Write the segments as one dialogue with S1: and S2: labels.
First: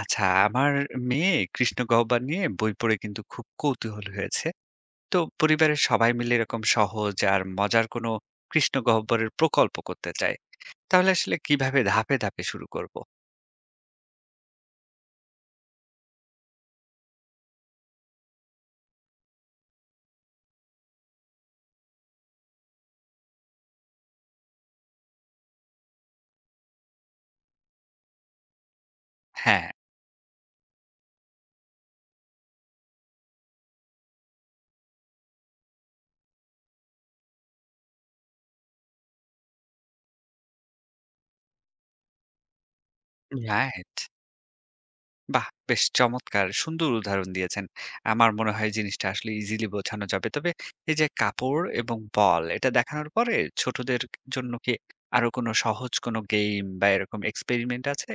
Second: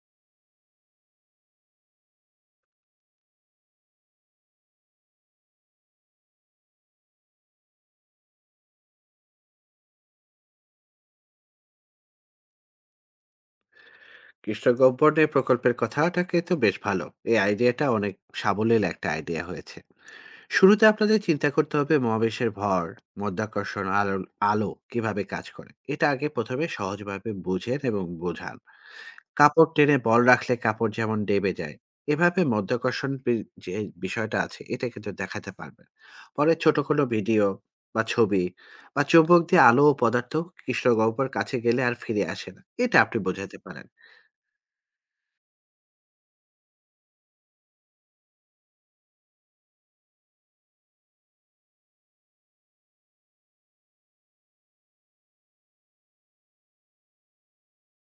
S1: আচ্ছা, আমার মেয়ে কৃষ্ণগহ্বর নিয়ে বই পড়ে কিন্তু খুব কৌতূহল হয়েছে। তো পরিবারের সবাই মিলে এরকম সহজ আর মজার কোনো কৃষ্ণগহ্বরের প্রকল্প করতে চায়। তাহলে আসলে কিভাবে ধাপে, ধাপে শুরু করব?
S2: কৃষ্ণ গহ্বরের প্রকল্পের কথাটাকে তো বেশ ভালো এই আইডিয়াটা অনেক সাবলীল একটা আইডিয়া হয়েছে। শুরুতে আপনাদের চিন্তা করতে হবে মহাবিশ্বের ভর, মধ্যাকর্ষণ, আলো। আলো কিভাবে কাজ করে এটা আগে প্রথমে সহজভাবে বুঝেন এবং বোঝান।
S1: হ্যাঁ,
S2: কাপড় টেনে বল রাখলে কাপড় যেমন ডেবে যায়, এভাবে মধ্যাকর্ষণ যে বিষয়টা আছে এটা কিন্তু দেখাতে পারবেন। পরে ছোট কোনো ভিডিও বা ছবি বা চুম্বক দিয়ে আলো ও পদার্থ কৃষ্ণগহ্বর কাছে গেলে আর ফিরে আসে না, এটা আপনি বোঝাতে পারেন।
S1: রাইট। বাহ! বেশ চমৎকার সুন্দর উদাহরণ দিয়েছেন। আমার মনে হয় জিনিসটা আসলে ইজিলি বোঝানো যাবে। তবে এই যে কাপড় এবং বল এটা দেখানোর পরে ছোটদের জন্য কি আরো কোনো সহজ কোনো গেম বা এরকম এক্সপেরিমেন্ট আছে?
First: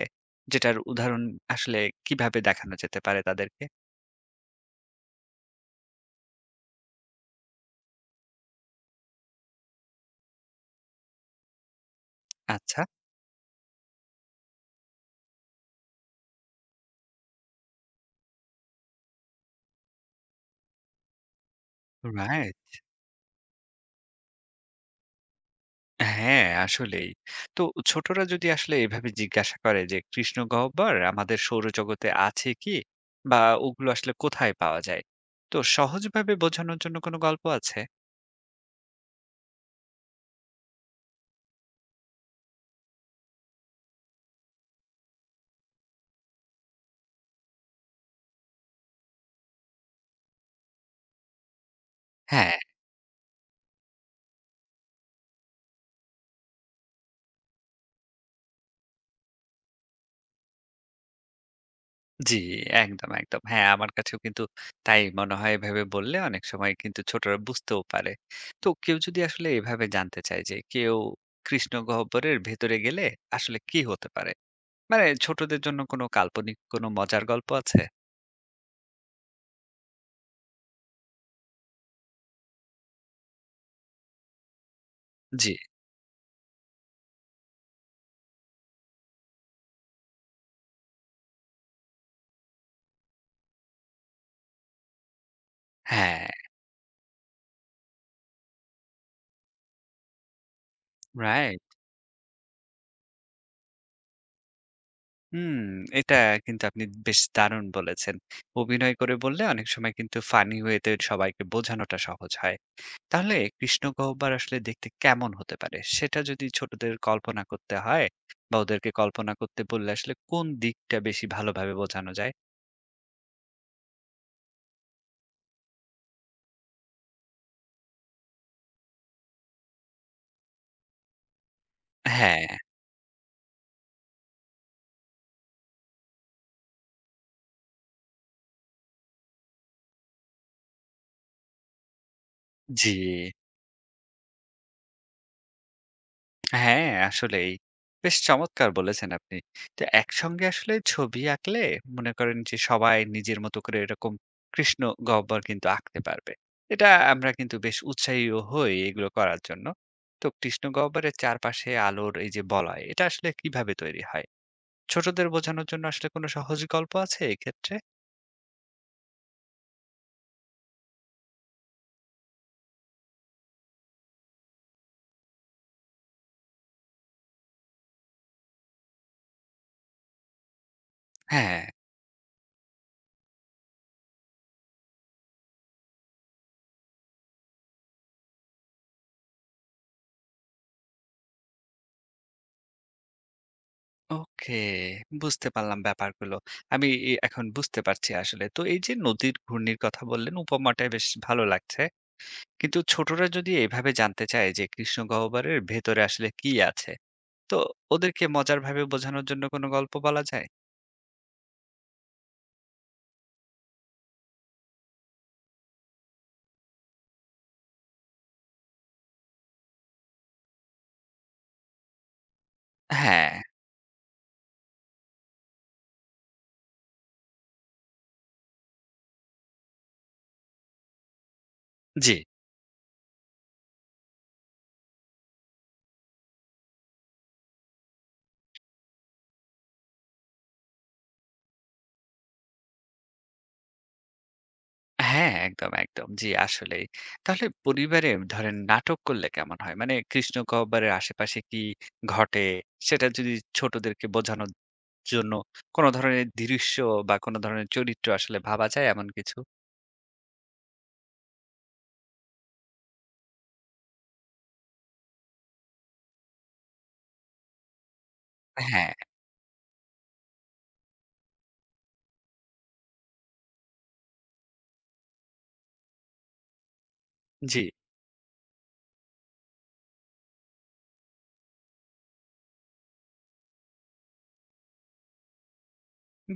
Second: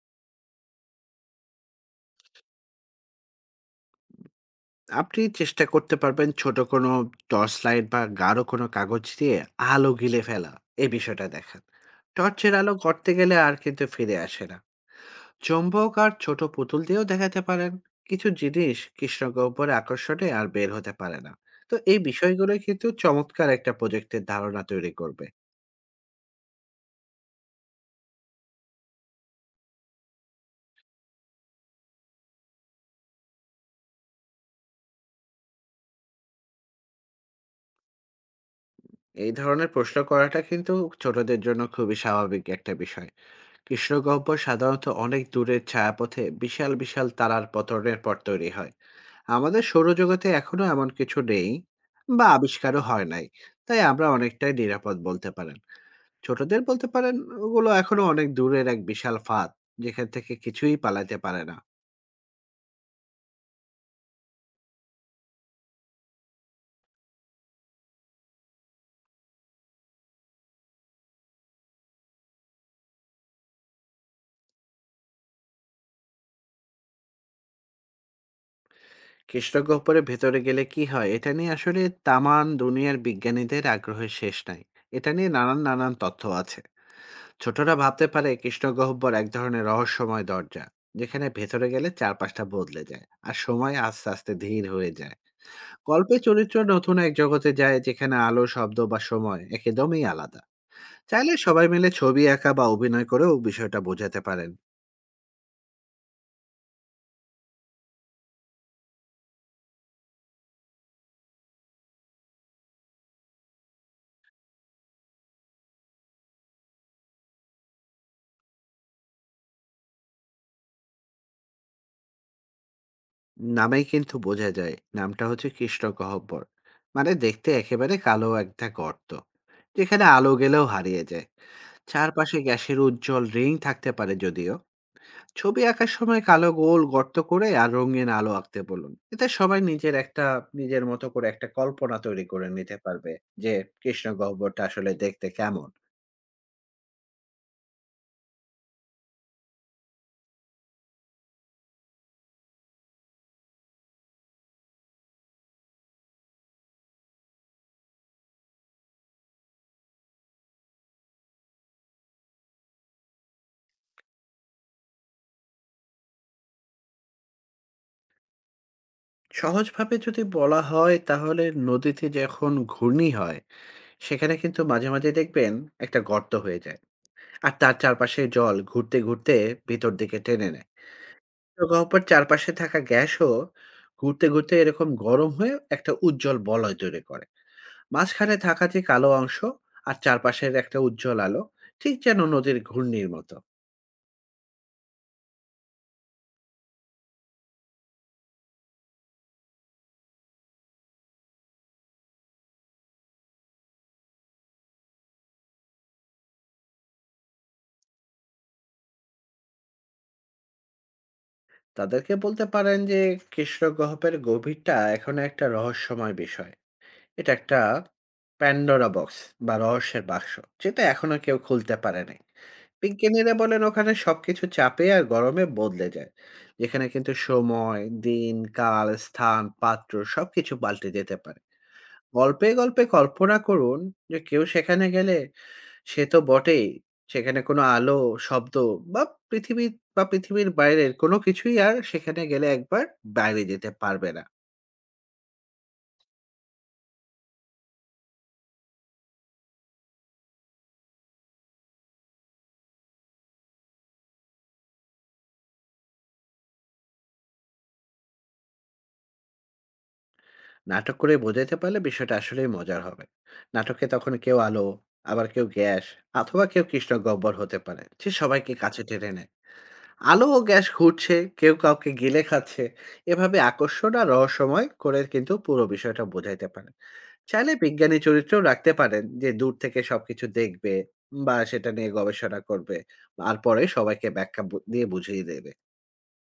S1: যেটার উদাহরণ আসলে কিভাবে দেখানো যেতে পারে তাদেরকে?
S2: আপনি চেষ্টা করতে পারবেন ছোট কোনো টর্চ লাইট বা গাঢ় কোনো কাগজ দিয়ে আলো গিলে ফেলা, এই বিষয়টা দেখেন। টর্চের আলো
S1: আচ্ছা,
S2: করতে গেলে আর কিন্তু ফিরে আসে না। চম্বক আর ছোট পুতুল দিয়েও দেখাতে পারেন কিছু জিনিস কৃষ্ণগহ্বর আকর্ষণে আর বের হতে পারে না। তো এই বিষয়গুলো
S1: রাইট।
S2: কিন্তু চমৎকার একটা প্রজেক্টের ধারণা তৈরি করবে।
S1: হ্যাঁ, আসলেই। তো ছোটরা যদি আসলে এভাবে জিজ্ঞাসা করে যে কৃষ্ণ গহ্বর আমাদের সৌরজগতে আছে কি? বা ওগুলো আসলে কোথায় পাওয়া যায়? তো সহজভাবে বোঝানোর জন্য কোনো গল্প আছে?
S2: এই ধরনের প্রশ্ন করাটা কিন্তু ছোটদের জন্য খুবই স্বাভাবিক একটা বিষয়। কৃষ্ণগহ্বর সাধারণত অনেক দূরের ছায়াপথে বিশাল বিশাল তারার পতনের পর তৈরি হয়। আমাদের সৌরজগতে এখনো এমন কিছু নেই বা
S1: হ্যাঁ,
S2: আবিষ্কারও হয় নাই। তাই আমরা অনেকটাই নিরাপদ বলতে পারেন। ছোটদের বলতে পারেন ওগুলো এখনো অনেক দূরের এক বিশাল ফাঁদ, যেখান থেকে কিছুই পালাতে পারে না।
S1: জি, একদম, হ্যাঁ, আমার কাছেও কিন্তু তাই মনে হয় এভাবে বললে অনেক সময় কিন্তু ছোটরা বুঝতেও পারে। তো কেউ যদি আসলে এভাবে জানতে চায় যে কেউ কৃষ্ণ গহ্বরের ভেতরে গেলে আসলে কি হতে পারে? মানে ছোটদের জন্য কোনো কাল্পনিক কোনো মজার গল্প আছে?
S2: কৃষ্ণগহ্বরের ভেতরে গেলে কি হয় এটা নিয়ে আসলে তামান দুনিয়ার বিজ্ঞানীদের আগ্রহের শেষ নাই। এটা নিয়ে
S1: জি,
S2: নানান নানান তথ্য আছে। ছোটরা ভাবতে পারে কৃষ্ণগহ্বর এক ধরনের রহস্যময় দরজা, যেখানে ভেতরে গেলে চারপাশটা বদলে যায় আর সময় আস্তে আস্তে ধীর হয়ে যায়। গল্পের
S1: হ্যাঁ।
S2: চরিত্র নতুন এক জগতে যায় যেখানে আলো, শব্দ বা সময় একদমই আলাদা। চাইলে
S1: রাইট।
S2: সবাই মিলে ছবি আঁকা বা অভিনয় করেও বিষয়টা বোঝাতে পারেন।
S1: হুম, এটা কিন্তু আপনি বেশ দারুণ বলেছেন। অভিনয় করে বললে অনেক সময় কিন্তু ফানি ওয়েতে সবাইকে বোঝানোটা সহজ হয়। তাহলে কৃষ্ণ গহ্বর আসলে দেখতে কেমন হতে পারে? সেটা যদি ছোটদের কল্পনা করতে হয় বা ওদেরকে কল্পনা করতে বললে আসলে কোন দিকটা বেশি ভালোভাবে বোঝানো যায়?
S2: নামেই কিন্তু বোঝা যায়, নামটা হচ্ছে কৃষ্ণ গহ্বর, মানে দেখতে একেবারে কালো একটা গর্ত, যেখানে আলো গেলেও হারিয়ে যায়। চারপাশে
S1: হ্যাঁ,
S2: গ্যাসের উজ্জ্বল রিং থাকতে পারে যদিও। ছবি আঁকার সময় কালো গোল গর্ত করে আর রঙিন আলো আঁকতে বলুন, এতে সবাই নিজের মতো করে একটা কল্পনা তৈরি করে নিতে
S1: জি।
S2: পারবে যে কৃষ্ণ গহ্বরটা আসলে দেখতে কেমন।
S1: হ্যাঁ, আসলেই। বেশ চমৎকার বলেছেন আপনি। তো একসঙ্গে আসলে ছবি আঁকলে মনে করেন যে সবাই নিজের মতো করে এরকম কৃষ্ণ গহ্বর কিন্তু আঁকতে পারবে। এটা আমরা কিন্তু বেশ উৎসাহীও হই এগুলো করার জন্য। তো কৃষ্ণ গহ্বরের চারপাশে আলোর এই যে বলয়, এটা আসলে কিভাবে তৈরি হয়? ছোটদের বোঝানোর জন্য আসলে কোনো সহজ গল্প আছে এক্ষেত্রে?
S2: সহজভাবে যদি বলা হয় তাহলে, নদীতে যখন ঘূর্ণি হয় সেখানে কিন্তু মাঝে মাঝে দেখবেন একটা গর্ত হয়ে যায় আর তার চারপাশে জল ঘুরতে ঘুরতে ভিতর দিকে টেনে নেয়।
S1: হ্যাঁ,
S2: তো গহ্বর চারপাশে থাকা গ্যাসও ঘুরতে ঘুরতে এরকম গরম হয়ে একটা উজ্জ্বল বলয় তৈরি করে। মাঝখানে থাকা যে কালো অংশ আর চারপাশের একটা উজ্জ্বল আলো, ঠিক যেন নদীর ঘূর্ণির মতো।
S1: ওকে। বুঝতে পারলাম ব্যাপারগুলো। আমি ই এখন বুঝতে পারছি আসলে। তো এই যে নদীর ঘূর্ণির কথা বললেন, উপমাটা বেশ ভালো লাগছে। কিন্তু ছোটরা যদি এভাবে জানতে চায় যে কৃষ্ণ গহ্বরের ভেতরে আসলে কি আছে, তো ওদেরকে মজার ভাবে বোঝানোর জন্য কোনো গল্প বলা যায়?
S2: তাদেরকে বলতে পারেন যে কৃষ্ণ গহ্বরের গভীরটা এখন একটা রহস্যময় বিষয়। এটা একটা প্যান্ডোরা বক্স বা রহস্যের বাক্স, যেটা এখনো কেউ খুলতে পারেনি।
S1: হ্যাঁ,
S2: বিজ্ঞানীরা বলেন ওখানে সবকিছু চাপে আর গরমে বদলে যায়, যেখানে কিন্তু সময়, দিন, কাল, স্থান, পাত্র সবকিছু পাল্টে যেতে পারে।
S1: জি,
S2: গল্পে গল্পে কল্পনা করুন যে কেউ সেখানে গেলে সে তো বটেই, সেখানে কোনো আলো, শব্দ বা পৃথিবী বা পৃথিবীর বাইরের কোনো কিছুই আর সেখানে গেলে একবার বাইরে যেতে পারবে না।
S1: হ্যাঁ, একদম একদম জি, আসলেই। তাহলে পরিবারে ধরেন নাটক করলে কেমন হয়? মানে কৃষ্ণ গহ্বরের আশেপাশে কি ঘটে, সেটা যদি ছোটদেরকে বোঝানোর জন্য কোনো ধরনের দৃশ্য বা কোনো ধরনের চরিত্র আসলে ভাবা যায় এমন কিছু?
S2: নাটক করে বোঝাতে পারলে বিষয়টা আসলেই মজার হবে। নাটকে তখন কেউ আলো, আবার কেউ গ্যাস, অথবা কেউ কৃষ্ণগহ্বর হতে পারে, যে সবাইকে কাছে
S1: হ্যাঁ,
S2: টেনে নেয়। আলো ও গ্যাস ঘুরছে, কেউ কাউকে গিলে খাচ্ছে। এভাবে আকর্ষণ আর রহস্যময় করে কিন্তু পুরো বিষয়টা বোঝাইতে পারে। চাইলে
S1: জি।
S2: বিজ্ঞানী চরিত্রেও রাখতে পারেন যে দূর থেকে সবকিছু দেখবে বা সেটা নিয়ে গবেষণা করবে, আর পরে সবাইকে ব্যাখ্যা দিয়ে বুঝিয়ে দেবে।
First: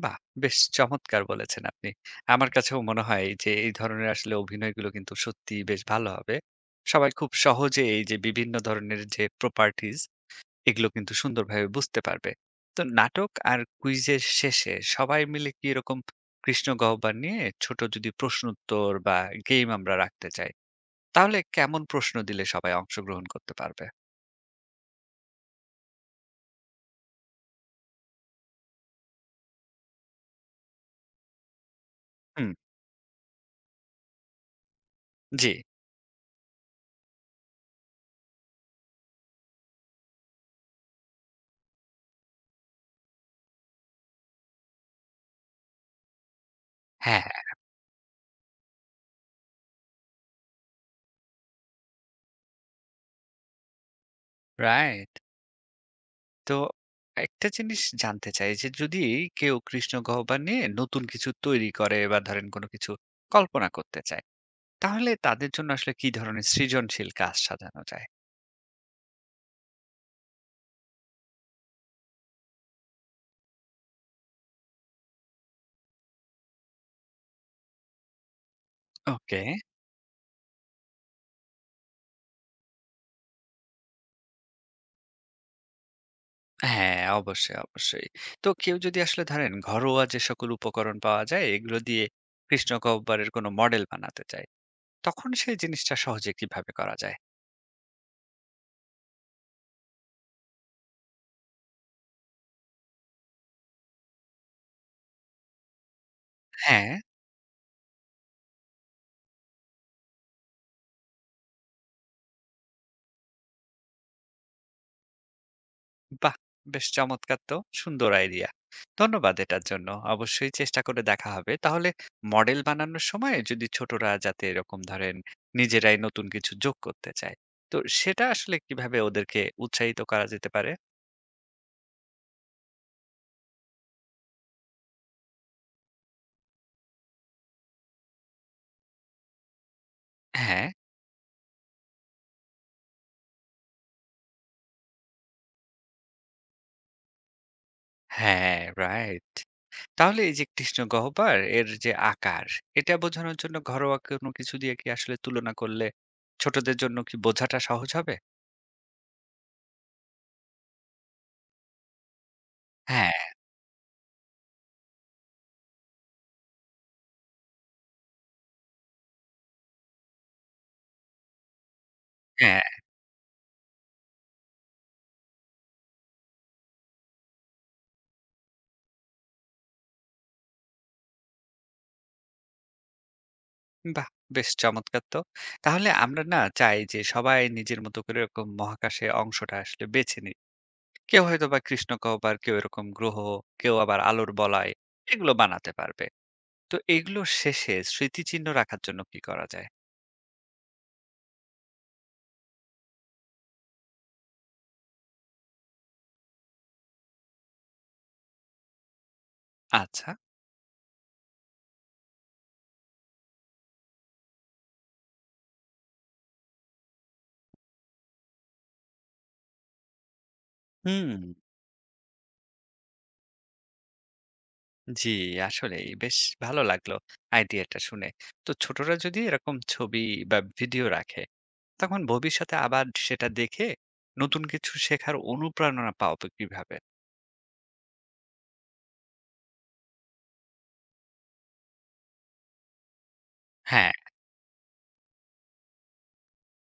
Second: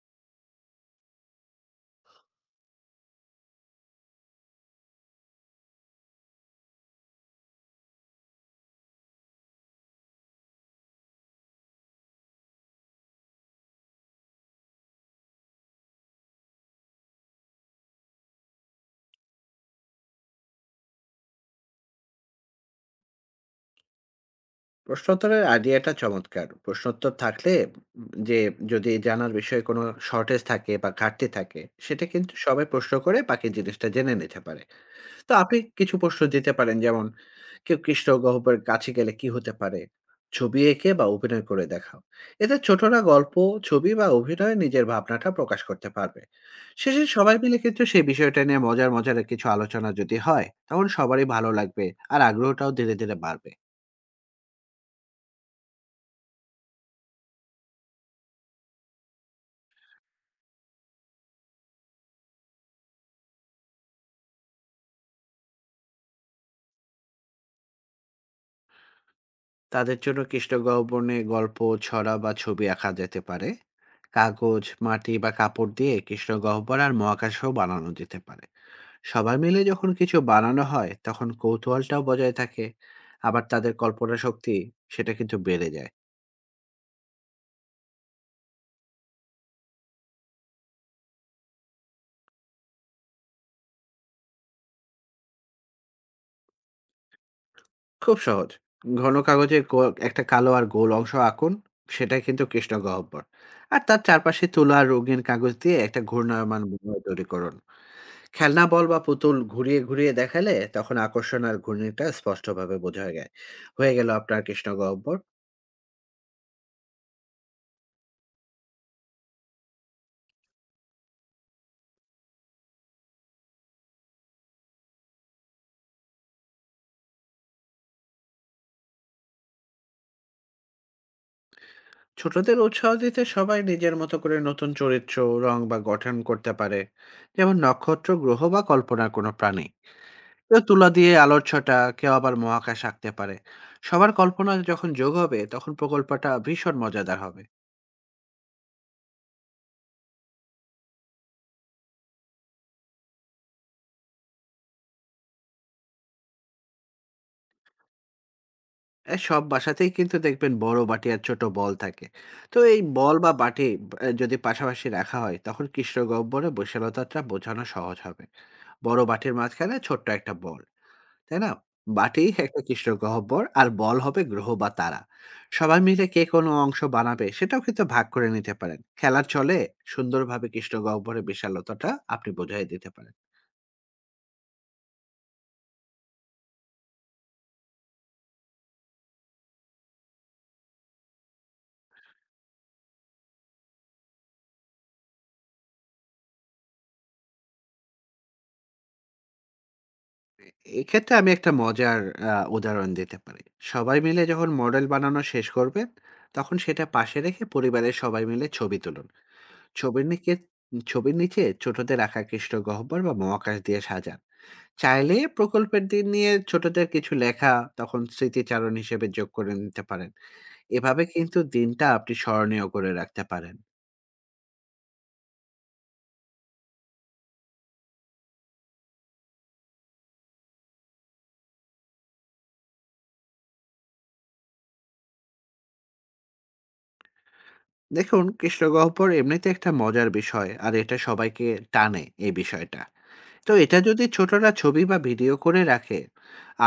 S1: বাহ! বেশ চমৎকার বলেছেন আপনি। আমার কাছেও মনে হয় যে এই ধরনের আসলে অভিনয়গুলো কিন্তু সত্যিই বেশ ভালো হবে। সবাই খুব সহজে এই যে বিভিন্ন ধরনের যে প্রপার্টিজ এগুলো কিন্তু সুন্দরভাবে বুঝতে পারবে। তো নাটক আর কুইজের শেষে সবাই মিলে কি এরকম কৃষ্ণ গহ্বর নিয়ে ছোট যদি প্রশ্নোত্তর বা গেম আমরা রাখতে চাই, তাহলে কেমন প্রশ্ন দিলে সবাই অংশগ্রহণ করতে পারবে?
S2: প্রশ্নোত্তরের আইডিয়াটা চমৎকার। প্রশ্নোত্তর থাকলে যে যদি জানার বিষয়ে কোনো শর্টেজ থাকে বা ঘাটতি থাকে, সেটা কিন্তু
S1: হুম,
S2: সবাই প্রশ্ন করে বাকি জিনিসটা জেনে নিতে পারে। তো
S1: জি।
S2: আপনি কিছু প্রশ্ন দিতে পারেন, যেমন, কেউ কৃষ্ণ গহ্বরের কাছে গেলে কি হতে পারে? ছবি এঁকে বা অভিনয় করে দেখাও। এতে ছোটরা গল্প, ছবি বা অভিনয়ে নিজের ভাবনাটা প্রকাশ করতে পারবে। শেষে
S1: হ্যাঁ,
S2: সবাই মিলে কিন্তু সেই বিষয়টা নিয়ে মজার, মজার কিছু আলোচনা যদি হয়, তখন সবারই ভালো লাগবে আর আগ্রহটাও ধীরে, ধীরে বাড়বে।
S1: রাইট। তো একটা জিনিস জানতে চাই যে যদি কেউ কৃষ্ণ গহ্বর নিয়ে নতুন কিছু তৈরি করে বা ধরেন কোনো কিছু কল্পনা করতে চায়, তাহলে তাদের জন্য আসলে কি ধরনের সৃজনশীল কাজ সাজানো যায়?
S2: তাদের জন্য কৃষ্ণ গহ্বর নিয়ে গল্প, ছড়া বা ছবি আঁকা যেতে পারে। কাগজ, মাটি বা কাপড় দিয়ে কৃষ্ণ গহ্বর আর মহাকাশও বানানো যেতে পারে। সবাই
S1: ওকে,
S2: মিলে যখন কিছু বানানো হয় তখন কৌতূহলটাও বজায় থাকে, আবার তাদের কল্পনা শক্তি সেটা কিন্তু বেড়ে যায়।
S1: হ্যাঁ, অবশ্যই অবশ্যই তো কেউ যদি আসলে ধরেন ঘরোয়া যে সকল উপকরণ পাওয়া যায় এগুলো দিয়ে কৃষ্ণ গহ্বরের কোনো মডেল বানাতে চায়, তখন সেই জিনিসটা সহজে কিভাবে করা যায়?
S2: খুব সহজ। ঘন কাগজে একটা কালো আর গোল অংশ আঁকুন, সেটা কিন্তু কৃষ্ণগহ্বর। আর তার চারপাশে তুলা আর রঙিন কাগজ দিয়ে একটা ঘূর্ণায়মান
S1: হ্যাঁ।
S2: বিন্যাস তৈরি করুন। খেলনা বল বা পুতুল ঘুরিয়ে ঘুরিয়ে দেখালে তখন আকর্ষণ আর ঘূর্ণিটা স্পষ্টভাবে বোঝা যায়। হয়ে গেল আপনার কৃষ্ণগহ্বর।
S1: বাহ! বেশ চমৎকার তো। সুন্দর আইডিয়া। ধন্যবাদ এটার জন্য। অবশ্যই চেষ্টা করে দেখা হবে। তাহলে মডেল বানানোর সময় যদি ছোটরা যাতে এরকম ধরেন নিজেরাই নতুন কিছু যোগ করতে চায়, তো সেটা আসলে কিভাবে ওদেরকে উৎসাহিত করা যেতে পারে?
S2: ছোটদের উৎসাহ দিতে সবাই নিজের মতো করে নতুন চরিত্র, রং বা গঠন করতে পারে, যেমন নক্ষত্র, গ্রহ বা কল্পনার কোনো প্রাণী। কেউ
S1: হ্যাঁ,
S2: তুলা দিয়ে আলোর ছটা, কেউ আবার মহাকাশ আঁকতে পারে। সবার কল্পনা যখন যোগ হবে তখন প্রকল্পটা ভীষণ মজাদার হবে।
S1: হ্যাঁ, রাইট। তাহলে এই যে কৃষ্ণগহ্বর এর যে আকার, এটা বোঝানোর জন্য ঘরোয়া কোনো কিছু দিয়ে কি আসলে তুলনা করলে ছোটদের জন্য কি বোঝাটা সহজ হবে?
S2: এ সব বাসাতেই কিন্তু দেখবেন বড় বাটি আর ছোট বল থাকে। তো এই বল
S1: হ্যাঁ,
S2: বা বাটি যদি পাশাপাশি রাখা হয় তখন কৃষ্ণগহ্বরে বৈশালতাটা বোঝানো সহজ হবে। বড় বাটির মাঝখানে ছোট্ট একটা বল, তাই না? বাটি একটা
S1: হ্যাঁ।
S2: কৃষ্ণগহ্বর আর বল হবে গ্রহ বা তারা। সবাই মিলে কে কোন অংশ বানাবে সেটাও কিন্তু ভাগ করে নিতে পারেন। খেলার ছলে সুন্দরভাবে কৃষ্ণগহ্বরের বিশালতাটা আপনি বোঝাই দিতে পারেন।
S1: বাহ! বেশ চমৎকার তো। তাহলে আমরা না চাই যে সবাই নিজের মতো করে এরকম মহাকাশে অংশটা আসলে বেছে নিই। কেউ হয়তোবা কৃষ্ণগহ্বর, কেউ এরকম গ্রহ, কেউ আবার আলোর বলয় এগুলো বানাতে পারবে। তো এগুলো শেষে স্মৃতিচিহ্ন রাখার জন্য কি করা যায়?
S2: এ এক্ষেত্রে আমি একটা মজার উদাহরণ দিতে পারি। সবাই মিলে যখন মডেল বানানো শেষ করবেন, তখন সেটা পাশে রেখে পরিবারের সবাই মিলে ছবি তুলুন। ছবির
S1: আচ্ছা।
S2: নিকে ছবির নিচে ছোটদের আঁকা কৃষ্ণগহ্বর বা মহাকাশ দিয়ে সাজান। চাইলে প্রকল্পের দিন নিয়ে ছোটদের কিছু লেখা তখন স্মৃতিচারণ হিসেবে যোগ করে নিতে পারেন। এভাবে
S1: হুম।
S2: কিন্তু দিনটা আপনি স্মরণীয় করে রাখতে পারেন।
S1: জি, আসলেই বেশ ভালো লাগলো আইডিয়াটা শুনে। তো ছোটরা যদি এরকম ছবি বা ভিডিও রাখে, তখন ভবিষ্যতে আবার সেটা দেখে নতুন কিছু শেখার অনুপ্রেরণা পাবে কিভাবে?
S2: দেখুন, কৃষ্ণগহ্বর এমনিতে একটা মজার বিষয় আর এটা সবাইকে টানে, এই বিষয়টা। তো এটা
S1: হ্যাঁ,
S2: যদি ছোটরা ছবি বা ভিডিও করে রাখে,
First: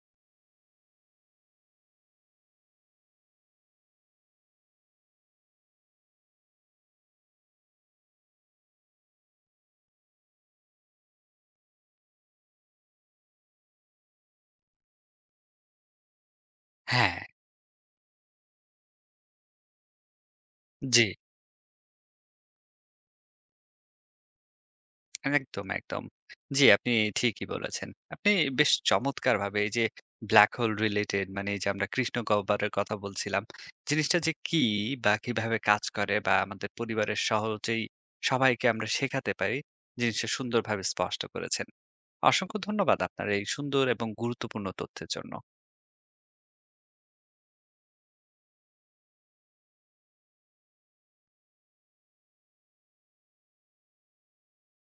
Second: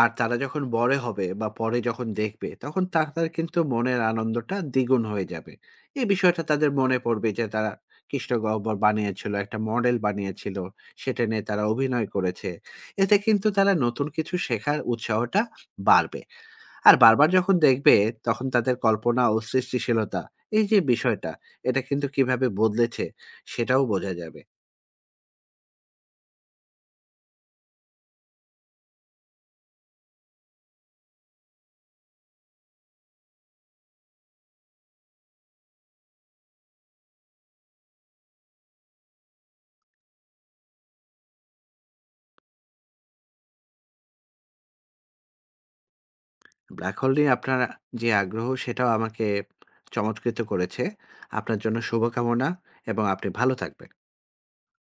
S2: আর তারা যখন বড় হবে বা পরে যখন দেখবে তখন তাদের কিন্তু মনের আনন্দটা দ্বিগুণ হয়ে যাবে। এই বিষয়টা তাদের মনে পড়বে যে তারা কৃষ্ণ গহ্বর বানিয়েছিল, একটা মডেল বানিয়েছিল, সেটা নিয়ে তারা অভিনয় করেছে। এতে কিন্তু তারা নতুন কিছু শেখার উৎসাহটা বাড়বে। আর
S1: হ্যাঁ।
S2: বারবার যখন দেখবে তখন তাদের কল্পনা ও সৃষ্টিশীলতা, এই যে
S1: জি,
S2: বিষয়টা, এটা কিন্তু কিভাবে বদলেছে সেটাও বোঝা যাবে।
S1: একদম। জি, আপনি ঠিকই বলেছেন। আপনি বেশ চমৎকারভাবে এই যে ব্লাক হোল রিলেটেড মানে এই যে আমরা কৃষ্ণ গহ্বরের কথা বলছিলাম। জিনিসটা যে কি বা কিভাবে কাজ করে বা আমাদের পরিবারের সহজেই সবাইকে আমরা শেখাতে পারি, জিনিসটা সুন্দরভাবে স্পষ্ট করেছেন। অসংখ্য ধন্যবাদ আপনার এই সুন্দর এবং গুরুত্বপূর্ণ তথ্যের জন্য।
S2: ব্ল্যাক হোল নিয়ে আপনার যে আগ্রহ সেটাও আমাকে চমৎকৃত করেছে। আপনার জন্য শুভকামনা, এবং আপনি ভালো থাকবেন।